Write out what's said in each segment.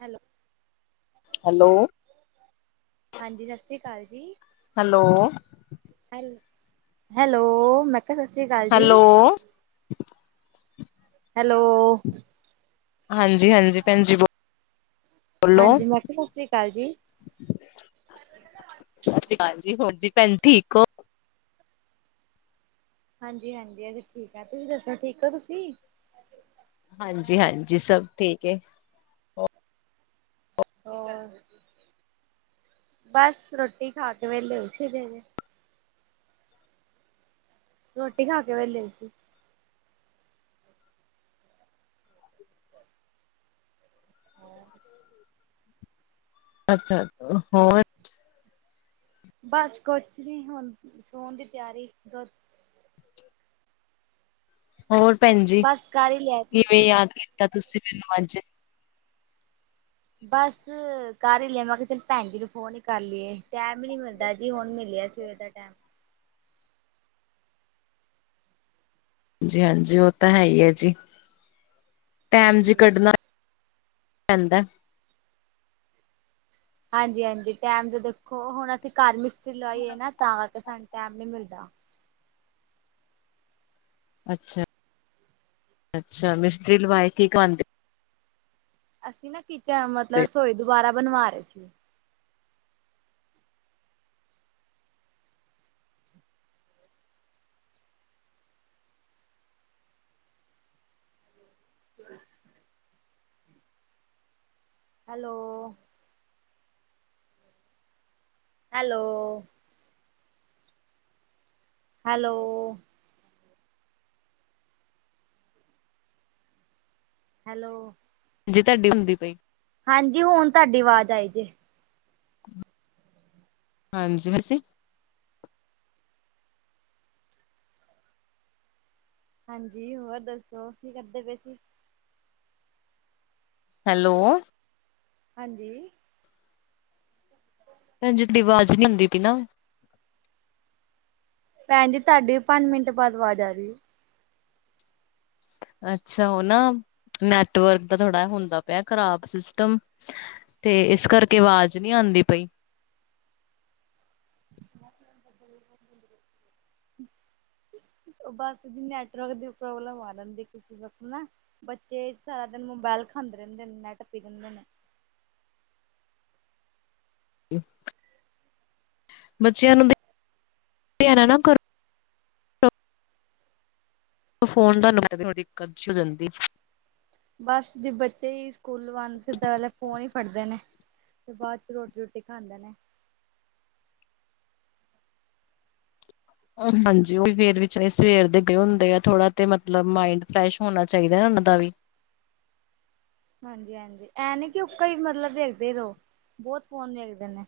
Hello. Hello. ਹਾਂਜੀ, ਸਤਿ ਸ੍ਰੀ ਅਕਾਲ ਜੀ। ਹੈਲੋ। ਹੈ, ਹੈਲੋ, ਮੈਂ ਕਿਹਾ ਸਤਿ ਸ਼੍ਰੀ ਅਕਾਲ ਜੀ। Hello hello. ਹਾਂਜੀ-ਹਾਂਜੀ, ਭੈਣਜੀ, ਬ ਹਾਂਜੀ, ਮੈਂ ਕਿਹਾ ਸਤਿ ਸ਼੍ਰੀ ਅਕਾਲ ਜੀ। ਸਤਿ ਸ਼੍ਰੀ ਅਕਾਲ ਜੀ, ਹੋਰ ਜੀ ਭੈਣ ਠੀਕ ਓ? ਹਾਂਜੀ-ਹਾਂਜੀ, ਅਸੀਂ ਠੀਕ ਆ, ਤੁਸੀਂ ਦੱਸੋ ਠੀਕ ਓ ਤੁਸੀਂ? ਹਾਂਜੀ-ਹਾਂਜੀ, ਸਭ ਠੀਕ ਏ। ਹੋਰ? ਬੱਸ ਰੋਟੀ ਖਾਕੇ ਵਿਹਲੇ ਹੋਏ ਸੀ ਅਜੇ। ਰੋਟੀ ਖਾਕੇ ਵਿਹਲੇ ਹੋਏ ਸੀ। [inaudible] ਅੱਛਾ, ਹੋਰ? ਬਸ ਕੁਛ ਨੀ ਹੁਣ, ਸੌਣ ਦੀ ਤਿਆਰੀ ਦੁੱਧ ਹੋਰ ਭੈਣ ਜੀ, ਬਸ ਕਰ ਹੀ ਲਿਆ ਤੂੰ ਕਿਵੇਂ ਯਾਦ ਕੀਤਾ ਤੁਸੀਂ ਮੈਨੂੰ ਅੱਜ? ਬਸ ਕਰ ਈ ਲਿਆ, ਮੈਂ ਕਿਹਾ ਚੱਲ ਭੈਣ ਜੀ ਨੂੰ ਫੋਨ ਈ ਕਰ ਲੀਏ। ਟੈਮ ਈ ਨੀ ਮਿਲਦਾ ਜੀ, ਹੁਣ ਮਿਲਿਆ ਸਵੇਰ ਦਾ ਟੈਮ। ਜੀ, ਹਾਂਜੀ, ਉਹ ਤਾ ਹੈਹੀ ਏ ਜੀ, ਟੈਮ ਜੀ ਹਾਂਜੀ ਕੱਢਣਾ ਪੈਂਦਾ। ਹਾਂਜੀ-ਹਾਂਜੀ, ਟਾਈਮ ਤਾ ਦੇਖੋ, ਹੁਣ ਅਸੀ ਘਰ ਮਿਸਤਰੀ ਲਵਾਈਏ ਨਾ, ਤਾਂ ਕਰਕੇ ਸਾਨੂੰ ਟੈਮ ਨੀ ਮਿਲਦਾ। ਅੱਛਾ, ਅੱਛਾ ਮਿਸਤਰੀ ਲਵਾਏ ਕੀ ਕਵਾਂ ਤੇ ਅਸੀਂ ਨਾ ਕਿਚਨ, ਮਤਲਬ ਪਏ ਰਸੋਈ ਦੁਬਾਰਾ ਬਣਵਾ ਰਹੇ ਸੀ। ਹੈਲੋ। ਹੈਲੋ। ਹੈਲੋ। ਹੈਲੋ। ਜੇ ਤੁਹਾਡੀ ਹੁੰਦੀ ਪਈ। ਹਾਂਜੀ, ਹੁਣ ਤੁਹਾਡੀ ਅਵਾਜ਼ ਆਈ ਜੇ। ਹਾਂਜੀ, ਅਸੀ ਹਾਂਜੀ, ਹੋਰ ਦੱਸੋ ਕੀ ਕਰਦੇ ਪਏ ਸੀ? ਹੈਲੋ। ਹਾਂਜੀ। ਭੈਣ ਜੀ, ਤੁਹਾਡੀ ਅਵਾਜ਼ ਨੀ ਆਂਦੀ ਪੀ ਨਾ। ਭੈਣ ਜੀ ਤੁਹਾਡੀ ਵੀ ਪੰਜ ਮਿੰਟ ਬਾਅਦ ਅਵਾਜ ਆ ਰਹੀ ਏ। ਅੱਛਾ ਉਹ ਨਾ, ਨੈਟਵਰਕ ਦਾ ਥੋੜਾ ਹੁੰਦਾ ਪਿਆ ਖਰਾਬ ਸਿਸਟਮ ਤੇ ਇਸ ਕਰਕੇ, ਅਵਾਜ਼ ਨਹੀ ਆਂਦੀ ਪਈ। [inaudible] ਬਸ ਨੈਟਵਰਕ ਦੀ ਪ੍ਰੋਬਲਮ ਆ ਜਾਂਦੀ, ਕਿਸੇ ਵਖ਼ਤ ਨਾ। ਬੱਚੇ ਸਾਰਾ ਦਿਨ ਮੋਬਾਇਲ ਖਾਂਦੇ ਰਹਿੰਦੇ ਨੇ, ਨੈੱਟ ਤੇ ਰਹਿੰਦੇ ਨੇ। [unintelligible] ਬੱਚਿਆਂ ਨੂੰ [inaudible] ਦਿਆ ਨਾ-ਨਾ ਕਰੋ। ਫੋਨ [unintelligible] ਦਿੱਕਤ ਜੀ ਹੋ ਜਾਂਦੀ। ਬਸ ਜੇ ਬੱਚੇ ਈ ਸਕੂਲੋ ਆਣ, ਸਿੱਧਾ ਆਲਾ ਫੋਨ ਈ ਫੜਦੇ ਨੇ। ਤੇ ਬਾਅਦ 'ਚ ਰੋਟੀ-ਰੁਟੀ ਖਾਂਦੇ ਨੇ। ਹਾਂਜੀ, ਉਹ ਵੀ ਫੇਰ ਵੀ ਸਵੇਰ ਦੇ ਗਏ ਹੁੰਦੇ ਆ, ਥੋੜਾ ਤੇ ਮਤਲਬ ਮਾਇੰਡ ਫਰੈਸ਼ ਹੋਣਾ ਚਾਹੀਦਾ ਨਾ ਉਹਨਾ ਦਾ ਵੀ। ਹਾਂਜੀ-ਹਾਂਜੀ, ਐ ਨੀ ਕਿ ਉੱਕਾ ਈ ਮਤਲਬ ਵੇਖਦੇ ਰਹੋ, ਬਹੁਤ ਫੋਨ ਵੇਖਦੇ ਨੇ।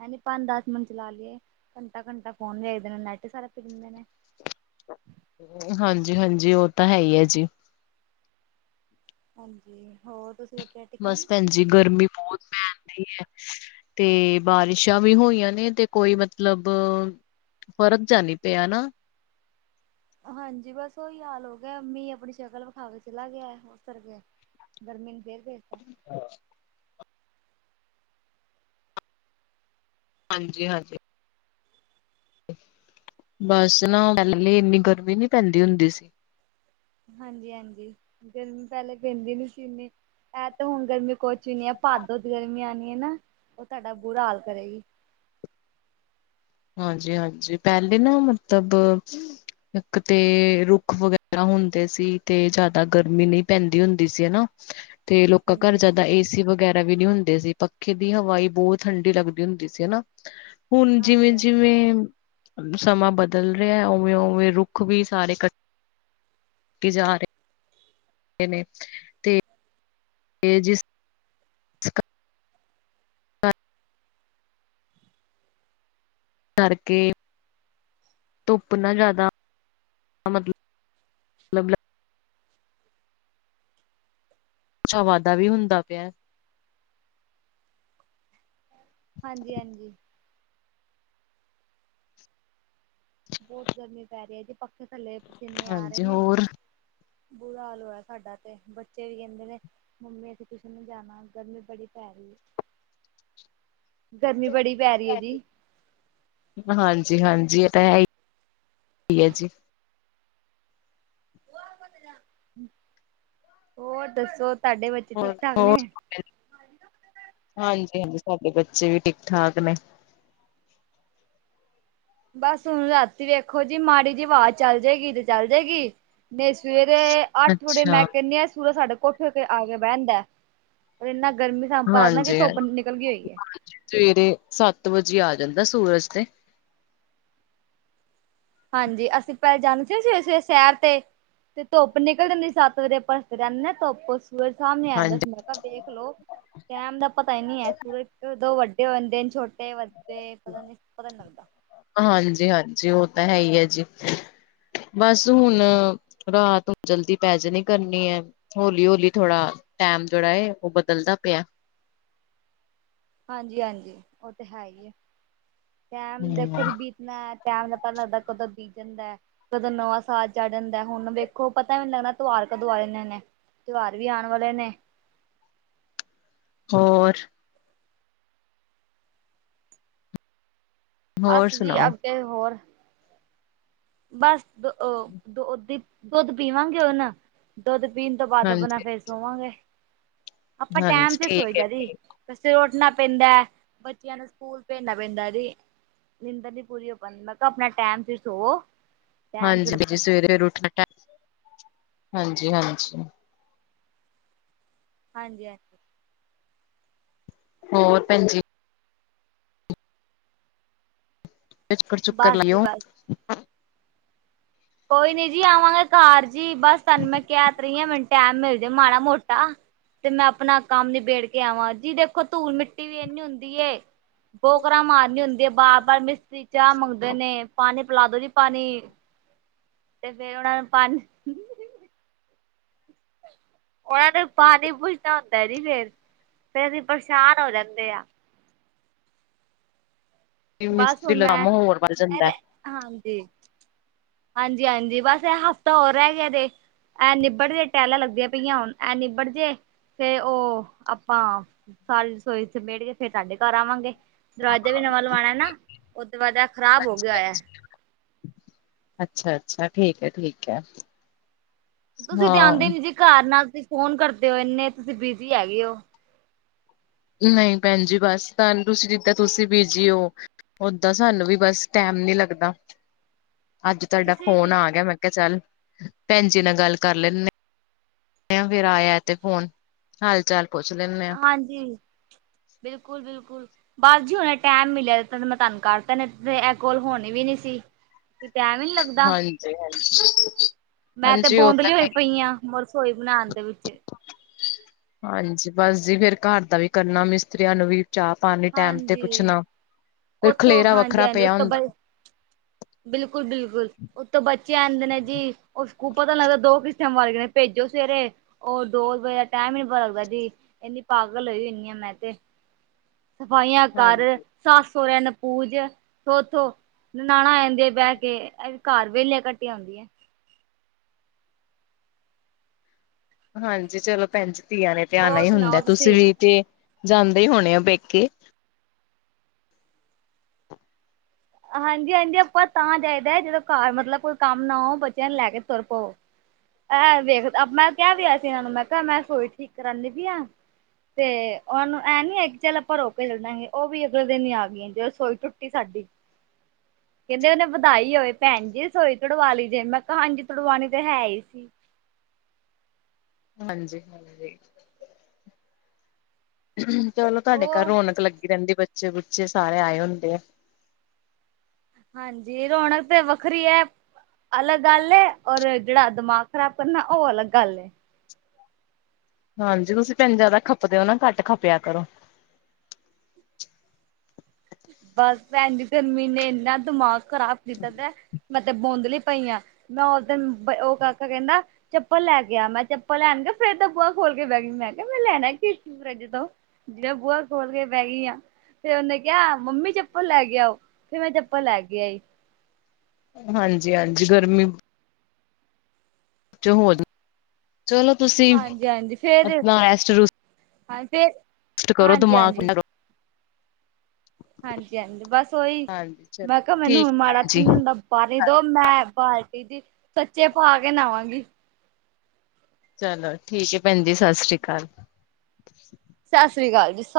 ਹੈਨੀ ਪੰਜ-ਦੱਸ ਮਿੰਟ ਚਲਾ ਲਈਏ, ਘੰਟਾ-ਘੰਟਾ ਫੋਨ ਵੇਖਦੇ ਨੇ, ਨੈੱਟ ਈ ਸਾਰਾ ਪੀ ਜਾਂਦੇ ਨੇ। ਹਾਂਜੀ -ਹਾਂਜੀ ਉਹ ਤਾਂ ਹੈ ਹੀ ਹੈ ਜੀ। ਹਾਂਜੀ ਹੋਰ ਤੁਸੀਂ ਉੱਠੇ ਬਸ ਭੈਣ ਜੀ ਗਰਮੀ ਬੋਤ ਪੈਣ ਡਹੀ ਏ। ਤੇ ਬਾਰਿਸ਼ਾਂ ਵੀ ਹੋਈਆਂ ਨੇ ਤੇ ਕੋਈ ਮਤਲਬ ਫਰਕ ਜਿਆ ਨੀ ਪਿਆ ਨਾ। ਹਾਂਜੀ ਬਸ ਓਹੀ ਹਾਲ ਹੋ ਗਿਆ ਮੀਂਹ ਆਪਣੀ ਸ਼ਕਲ ਵਿਖਾ ਕੇ ਚਲਾ ਗਿਆ ਏ। ਗਰਮੀ ਨੂੰ ਫੇਰ ਭੇਜ ਤਾ ਹਾਂ। ਹਾਂਜੀ -ਹਾਂਜੀ। ਬਸ ਨਾ, ਪਹਿਲੇ ਇੰਨੀ ਗਰਮੀ ਨੀ ਪੈਂਦੀ ਹੁੰਦੀ ਸੀ। ਹਾਂਜੀ -ਹਾਂਜੀ, ਗਰਮੀ ਪਹਿਲੇ ਪੈਂਦੀ ਨੀ ਸੀ ਇਨੀਂ। ਇਹ ਤੇ ਹੁਣ ਗਰਮੀ ਕੁਛ ਵੀ ਨੀ, ਐ ਭਾਦੋਂ ਦੀ ਗਰਮੀ ਆਂਣੀ ਐ ਨਾ, ਉਹ ਤੁਹਾਡਾ ਬੁਰਾ ਹਾਲ ਕਰੇਗੀ। ਹਾਂਜੀ -ਹਾਂਜੀ, ਪਹਿਲੇ ਨਾ ਮਤਬ- ਇੱਕ ਤੇ ਰੁੱਖ ਵਗੈਰਾ ਹੁੰਦੇ ਸੀ, ਤੇ ਜਿਆਦਾ ਗਰਮੀ ਨੀ ਪੈਂਦੀ ਹੁੰਦੀ ਸੀ ਹਨਾ। [inaudible] ਤੇ, ਲੋਕਾਂ ਹਾਂਜੀ ਘਰ ਹਾਂਜੀ ਜਾਦਾ ਏ ਸੀ ਏ ਸੀ ਵਗੈਰਾ ਵੀ ਨੀ ਹੁੰਦੇ ਸੀ, ਪੱਖੇ ਦੀ ਹਵਾ ਈ ਬੋਤ ਠੰਢੀ ਲੱਗਦੀ ਹੁੰਦੀ ਸੀ ਹਨਾ। ਹੁਣ ਜਿਵੇਂ- ਹਾਂਜੀ ਹਾਂਜੀ ਜਿਵੇਂ ਸਮਾਂ ਬਦਲ ਰਿਹਾ, ਉਵੇਂ -ਉਵੇਂ ਰੁੱਖ ਵੀ ਸਾਰੇ ਕ ਕੱਟੀ ਜਾ ਰਹੇ। ਹੇ ਨੇ। ਕੇ ਜਿਸ। ਹਾਂ। ਕਰਕੇ ਧੁੱਪ ਨਾ ਜ਼ਿਆਦਾ, ਮਤਲਬ। ਅੱਛਾ, ਵਾਧਾ ਵੀ ਹੁੰਦਾ ਪਿਆ। ਹਾਂਜੀ- ਹਾਂਜੀ। ਬੋਤ ਗਰਮੀ ਪੈ ਰਹੀ ਐ ਜੀ, ਪੱਖੇ ਥੱਲੇ ਪਸੀਨੇ ਆ ਰਹੇ ਹਾਂਜੀ ਨੇ। ਹੋਰ ਬੁਰਾ ਹਾਲ ਹੋਇਆ ਸਾਡਾ ਤੇ, ਬੱਚੇ ਵੀ ਕਹਿੰਦੇ ਨੇ। ਮੰਮੀ ਅਸੀੇ ਟੂਸ਼ਨ ਨੀ ਜਾਣਾ, ਗਰਮੀ ਬੜੀ ਪੈ ਰਹੀ। ਗਰਮੀ ਬੜੀ ਪੈ, ਰਹੀ ਐ ਜੀ। ਹਾਂਜੀ- ਹਾਂਜੀ, ਇਹ ਤਾਂ ਹੈ ਈ, ਹੈ ਜੀ। ਹੋਰ ਦੱਸੋ? ਤੁਹਾਡੇ ਬੱਚੇ ਹੋਰ ਠੀਕ- ਠਾਕ ਨੇ? ਹਾਂਜੀ -ਹਾਂਜੀ, ਸਾਡੇ ਬੱਚੇ ਵੀ ਠੀਕ -ਠਾਕ ਨੇ। ਬਸ ਹੁਣ ਰਾਤੀ ਵੇਖੋ ਜੀ, ਮਾੜੀ ਜੀ ਹਵਾ ਚੱਲ ਜੇ ਗੀ, ਤੇ ਚੱਲ ਜੇ ਗੀ। ਨਹੀ, ਸਵੇਰੇ ਅੱਠ ਵਡੇ ਅੱਛਾ। ਮੈਂ ਕਹਿੰਨੀ ਆ, ਸੂਰਜ ਸਾਡੇ ਕੋਠ ਕੇ ਆ ਕੇ ਬਹਿ ਦਾਂ ਏ। ਪਰ ਇੰਨਾ ਗਰਮੀ ਸਾਂ ਪਾਨਾ ਜੀ, ਹਾਂਜੀ-ਹਾਂਜੀ ਧੁੱਪ ਨਿਕਲ ਗਈ ਹੋਈ ਐ। ਸਵੇਰੇ ਸੱਤ ਵਜੇ ਆ, ਜਾਂਦਾ ਸੂਰਜ ਤੇ। ਹਾਂਜੀ, ਅਸੀ ਪਹਿਲੇ ਜਾਂਦੇ ਸੀ, ਸਵੇਰੇ -ਸਵੇਰੇ ਸ਼ਹਿਰ ਤੇ। ਤੇ ਧੁੱਪ ਨਿਕਲ ਜਾਂਦੀ ਸੱਤ ਵਜੇ, ਆਪਾਂ ਜਾਨੇ ਧੁੱਪ ਸੂਰਜ ਸਾਹਮਣੇ ਆ ਜਾਂਦਾ ਹਾਂਜੀ। ਸੀ। ਤਾਂ ਵੇਖ ਲੋ ਟਾਈਮ ਦਾ ਪਤਾ ਨੀ ਐ, ਸੂਰਜ ਕਦੋ ਵੱਡੇ ਹੋ ਜਾਂਦੇ ਦਿਨ ਛੋਟੇ ਵ ਡੇ ਪਤਾ ਨੀ, ਪਤਾ ਨੀ ਲੱਗਦਾ। ਹਾਂਜੀ -ਹਾਂਜੀ, ਉਹ ਤਾਂ ਹੈ ਹੀ, ਹੈ ਜੀ। ਬਸ, ਹੁਣ ਰਾਤ ਜਲਦੀ ਪੈ ਜਾਣੀ ਕਰਨੀ ਐ। ਹੌਲੀ- ਹੌਲੀ, ਥੋੜਾ ਟੈਮ ਜਿਹੜਾ ਐ, ਉਹ ਬਦਲਦਾ ਪਿਆ। ਹਾਂਜੀ -ਹਾਂਜੀ, ਉਹ ਤਾਂ ਹੈ ਹੀ ਹੈ, ਟਾਈਮ ਦੇਖੋ ਜੀ ਬੀ- ਤਨਾ ਏ ਟੈਮ ਦਾ ਪਹਿਲਾ ਦੇਖੋ ਕਦੋ ਬੀਤ ਜਾਂਦਾ ਐ। ਜਦੋ ਨਵਾਂ ਸਾਲ ਚੜ੍ਹ ਜਾਂਦੈ, ਹੁਨ ਵੇਖੋ ਪਤਾ ਵੀ ਨੀ ਲੱਗਣਾ ਤੁਆਰ ਕਦੋ ਆ ਜਾਨੇ ਨੇ। ਤਿਉਹਾਰ ਵੀ ਆਣ ਵਾਲੇ ਨੇ। ਹੋਰ। ਬਸ ਜੀ, ਸੁਣਾਓ ਅੱਗੇ ਹੋਰ। ਬਸ ਦ ਓ ਦੋ ਦੀ ਦੁੱਧ ਪੀਵਾਂਗੇ ਹੁਨ। ਦੁੱਧ ਪੀਣ ਤੋਂ ਬਾਦ ਅਪਨਾ ਫੇਰ ਸੌਵਾਂਗੇ, ਆਪਾਂ ਟੈਮ ਹਾਂਜੀ-ਹਾਂਜੀ ਤੇ ਸੌਈ ਠੀਕ ਹੈ ਦਾ ਜੀ। ਠੀਕ। ਸਵੇਰੇ ਉੱਠਨਾ ਪੈਂਦਾ ਐ, ਬੱਚਿਆਂ ਨੂੰ ਸਕੂਲ ਭੇਜਣਾ ਪੈਂਦਾ ਜੀ। ਨਿੰਦਰ ਨੀ ਪੂਰੀ ਹੋ ਪਾਂਦੀ, ਮੈਂ ਕੈ ਅਪਣਾ ਟੈਮ ਸਿਰ ਸੌਂਵੋ। ਹਾਂਜੀ ਸਵੇਰੇ ਉੱਠਨਾ ਟੈਮ ਹਾਂਜੀ-ਹਾਂਜੀ। ਹਾਂਜੀ -ਹਾਂਜੀ। ਹੋਰ ਭੈਣਜੀ ਚੱਕਰ ਚੁੱਕਰ ਬਸ ਜੀ ਲਾਇਓ ਬਸ ਕੋਈ ਨੀ ਜੀ ਆਵਾਂਗੇ ਕਘਾਰ ਜੀ ਬਸ ਤਾਨੂੰ ਮੈਂ ਕੈ ਤੇ ਰਈਆਂ ਮਿਨ ਟੈਮ ਮਿਲ ਜੇ ਮਾੜਾ ਮੋਟਾ। ਤੇ ਮੈਂ ਅਪਣਾ ਕੰਮ ਨਿਬੇੜ ਕੇ ਆਵਾਂ ਜੀ ਦੇਖੋਂ ਧੂਲ ਮਿੱਟੀ ਵੀ ਏਨੀ ਹੁੰਦੀ ਏ ਬੋਕਰਾਂ ਮਾਰਨੀ ਹੁੰਦੀ ਏ ਬਾਰ ਬਾਰ ਮਿਸਤਰੀ ਚਾ ਮੰਗਦੇ ਨੇ ਪਾਨੀ ਪਿਲਾ ਦੋ ਜੀ ਪਾਨੀ ਤੇ ਫ਼ੇਰ ਓਨਾ ਨੂੰ ਪਾਣੀ ਓਨਾਂ ਨੂੰ ਪਾਨੀ ਪੁਛਨਾ ਹੁੰਦਾ ਏਜੀ ਫ਼ੇਰ ਅਸੀ ਪਰੇਸ਼ਾਨ ਹੋ ਜਾਂਦੇ ਆ। ਬਸ ਮਿਸਤਰੀ ਹੁਨ‌ ਦਾ ਮੈਂ ਕੰਮ ਹੋਰ ਵੱਧ ਅਰੇ ਜਾਂਦਾ। ਹਾਂਜੀ ਹਾਂਜੀ ਹਾਂਜੀ, ਬਸ ਐ ਹਫ਼ਤਾ ਹੋਰ ਰੈ ਗੇਆ ਜੇ। ਐ ਨਿਬੜ ਜੇ ਟੈਲਾਂ ਲੱਗਦੀਆਂ ਪਈਆਂ ਹੁਨ। ਐ ਨਿਬੜ ਜੇ ਤੇ ਓ ਆਪਾਂ ਸਾਰੀ ਰਸੋਈ ਸਮੇਟ ਕੇ ਫ਼ੇਰ ਤਾਡੇ ਘਰ ਆਵਾਂਗੇ। ਦਰਵਾਜਾ ਵੀ ਨਵਾਂ ਲਵਾਣਾ ਐਨਾ ਓਤੋਂ ਬਾਦ, ਐ ਖ਼ਰਾਬ ਹੋ ਗੇਆ ਹੋਏਐ। ਅੱਛਾ ਅੱਛਾ ਠੀਕ ਐ ਠੀਕ ਐ। ਤੁਸੀ ਤੇ ਆਂਦੇ ਨੀ ਜੀ ਘਰ ਨਾ ਤੁਸੀ ਫ਼ੋਨ ਕਰਦੇ ਓ। ਏਨੇ ਤੁਸੀ ਬਿਜ਼ੀ ਹੈਗੇ ਓ। ਨਹੂ ਭੈਣ ਜੀ ਬਸ ਤਨ ਤੁਸੀਂ ਜਿੱਦਾਂ ਤੁਸੀ ਬੀਜੀ ਓ। ਓਦਾਂ ਸਾਨੂੰ ਵੀ ਬਸ ਟੈਮ ਨੀ ਲੱਗਦਾ ਅੱਜ ਤਾਡਾ ਫ਼ੋਨ ਤੁਸੀਂ ਗੇਆ ਮੈਂ ਕੇਆ ਚੱਲ ਭੈਣ ਜੀ ਨਾਲ਼ ਗੱਲ ਕਰ ਲੈ ਨੇਤਾ। ਫ਼ੇਰ ਆਏਆ ਤੇ ਫ਼ੋਨ ਹਾਲ ਚਾਲ ਪੁੱਛ ਲੇਨੇ ਆਂ। ਹਾਂਜੀ ਬਿਲਕੁਲ ਬਿਲਕੁਲ। ਬਸ ਜੀ ਹੁਣੇ ਟੈਮ ਮਿਲੇਆ ਤੇ ਮੈਂ ਤਾਨੂੰ ਕਰਤਾ ਨੇ ਤੇ ਐ ਕੋਲ ਹੋਣੀ ਵੀ ਨੀ ਸੀ। ਟੈਮ ਈ ਨੀ ਲੱਗ ਹਾਂਜੀ ਹਾਂਜੀ। ਮੈ ਤੇ ਉਹ ਤਾਂ ਬੋਂਦਲੀ ਹੋਈ ਹੈ ਪਈ ਆਂ ਰਸੋਈ ਬਨਾਣ ਦੇ ਵਿੱਚ ਹਾਂਜੀ ਬਸ ਜੀ ਫ਼ੇਰ ਘਰ ਦਾ ਵੀ ਕਰਨਾ ਮਿਸਤਰੀਆਂ ਨੂੰ ਵੀ ਚਾ ਪਾਨੀ ਟੈਮ ਤੇ ਹਾਂਜੀ ਪੁੱਛਨਾ ਫੇ ਉੱਥੋਂ ਖਲੇਰਾ ਹਾਂਜੀ ਵੱਖਰਾ ਹਾਂਜੀ ਪੇਆ ਉਤੋਂ ਬ ਹੁੰਦੈ। ਬਿਲਕੁਲ ਬਿਲਕੁਲ ਉਤੋਂ ਬੱਚੇ ਆਂਦੇ ਨੇ ਜੀ ਉਸ ਓ ਪਤਾ ਨੀ ਲੱਗਦਾ ਦੋ ਕਿਸ ਟੈਮ ਵਰ ਗਏ ਨੇ ਭੇਜੋ ਸਵੇਰੇ ਓ ਦੋ ਵਜੇ ਦਾ ਟੈਮ ਈ ਨੀ ਪਤਾ ਲੱਗਦਾ ਜੀ। ਏਨੀ ਪਾਗਲ ਹੋਈ ਹੋਨੀ ਆਂ ਮੈਂ ਤੇ। ਸਫ਼ਾਈਆਂ ਕਰ, ਹਾਂਜੀ। ਸੱਸ ਸੋਰੇਆਂ ਨੂੰ ਪੂਜ ਥੋਥੋ ਨਨਾਣਾ ਆ ਜਾਂਦੀਆਂ ਏ ਬੈ ਕੇ ਐਵੀ ਘਰ ਵੇਲੇ ਕਟੀਆਂ ਹੁੰਦੀਐਂ। ਹਾਂਜੀ ਚਲੋ ਭੈਣਜੀ ਧੀਆਂ ਨੇ ਤੇ ਆਣਾ ਹੋਰ ਈ ਹੁੰਦਾ ਐ। ਸੁਣਾਓ ਤੁਸੀ ਤੁਸੀਂ ਵੀ ਤੇ ਜਾਂਦੇ ਹਨ ਹੋਣੇ ਓ ਪੇਕੇ। ਹਾਂਜੀ ਹਾਂਜੀ ਆਪਾਂ ਤਾਂ ਜਾਈਦੈ ਜਦੋਂ ਘਰ ਮਤਲਬ ਕੋਈ ਕੰਮ ਨਾ ਹੋਏ ਬੱਚੇਆਂ ਨੂੰ ਲੈ ਕੇ ਤੁਰ ਪਵੋ। ਐਂ ਵੇਖ ਮੈਂ ਕੇਆ ਵਿ ਹੋਆ ਸੀ ਏਨਾਂ ਨੂੰ ਮੈਂ ਕੈ ਮੈਂ ਰਸੋਈ ਠੀਕ ਕਰਾਂਨੀ ਪੀ ਆਂ ਤੇ ਓਨਾਂ ਨੂੰ ਐ ਨੀ ਹੈ ਕਿ ਚੱਲ ਆਪਾਂ ਰੋਕੇ ਚੱਲੇ ਜਾਂਗੇ ਓ ਵੀ ਅਗਲੇ ਦਿਨ ਈ ਆ ਗੀਆਂ। ਜਦੋਂ ਰਸੋਈ ਟੁੱਟੀ ਸਾਡੀ। ਕੈਂਦੇ ਉਹਨੇ ਵਧਾਈ ਹੋਵੇ, ਭੈਣ ਜੀ ਰਸੋਈ ਤੋੜਵਾਂ ਲਈ ਜੇ, ਮੈਂ ਕਿਹਾ ਹਾਂਜੀ ਤੜਵਾਣੀ ਤਾਂ ਹੈ ਹੀ ਸੀ ਹਾਂਜੀ -ਹਾਂਜੀ, ਚਲੋ ਤਾਡੇ ਘਰ ਹੋਰ ਰੌਣਕ ਲੱਗੀ ਲੱਗੀ ਰਹਿੰਦੀ ਬੱਚੇ- ਬੁੱਚੇ ਸਾਰੇ ਆਏ ਹੁੰਦੇ ਹਾਂਜੀ, ਰੌਣਕ ਤੇ ਵੱਖਰੀ ਐ ਅਲੱਗ ਗੱਲ ਏ, ਔਰ ਜੇੜਾ ਦਿਮਾਗ ਖ਼ਰਾਬ ਕਰਨਾ ਉਹ ਅਲੱਗ ਗੱਲ ਏ ਹਾਂਜੀ, ਤੁਸੀਂ ਭੈਣਜੀ ਜ਼ਾਦਾ ਖੱਪਦੇ ਓ ਨਾ, ਘੱਟ ਖੱਪਿਆਂ ਕਰੋ। ਬਸ ਭੈਣ ਜੀ ਗਰਮੀ ਨੇ ਇੰਨਾ ਦਿਮਾਗ ਖ਼ਰਾਬ ਕੀਤਾ ਤੇ, ਮੈਂ ਤੇ ਬੌਂਦਲੀ ਪਈ ਆਂ ਮੈਂ ਉਹ ਦਿਨ, ਓ ਕਾਕਾ ਕਹਿੰਦਾ ਚੱਪਲ ਲੈ ਕੇ ਆ, ਮੈਂ ਚੱਪਲ ਲੈਣ ਗਈ, ਫੇਰ ਬੂਹਾ ਖੋਲ ਕੇ ਬਹਿ ਗਈ ਮੈਂ ਕਿਹਾ ਲੈਣਾ ਕੀ ਸੀ ਫਰਿੱਜ ਤੋਂ ਜਿਵੇਂ ਬੂਹਾ ਖੋਲ ਕੇ ਬਹਿ ਗਈ ਆ, ਫੇਰ ਉਹਨੇ ਕਿਆ, ਮੰਮੀ ਚੱਪਲ ਲੈ ਕੇ ਆਓ, ਫੇਰ ਮੈਂ ਚੱਪਲ ਲੈ ਕੇ ਆਈ ਹਾਂਜੀ- ਹਾਂਜੀ, ਗਰਮੀ ਚੋਂ ਹੋ, ਚਲੋ ਤੁਸੀਂ, ਹਾਂਜੀ ਹਾਂਜੀ ਫੇਰ ਆਪਣਾ ਰੈਸਟ- ਰੂਸਟ ਹਾਂ ਫਿਰ ਰੈਸਟ ਕਰੋ, ਦਮਾਕ ਏਨਾਂ ਹਾਂਜੀ- ਹਾਂਜੀ, ਬਸ ਓਈ, ਹਾਂਜੀ ਚਲੋ ਮੈਂ ਕਿਆ ਮੈਨੂੰ ਠੀਕ ਮਾੜਾ ਭੈਣ ਜੀ ਥੰਅਡ-ਦਾ ਪਾਰੀ ਦੋ ਮੈਂ ਬਾਲਟੀ ਦੀ, ਸੱਚੇ ਪਾ ਕੇ ਨਾਵਾਂਗੀ। ਚਲੋ, ਠੀਕ ਐ ਭੈਣ ਜੀ ਸਸਰੀਕਾਲ। ਸਸਰੀਕਾਲ ਜੀ, ਸਾ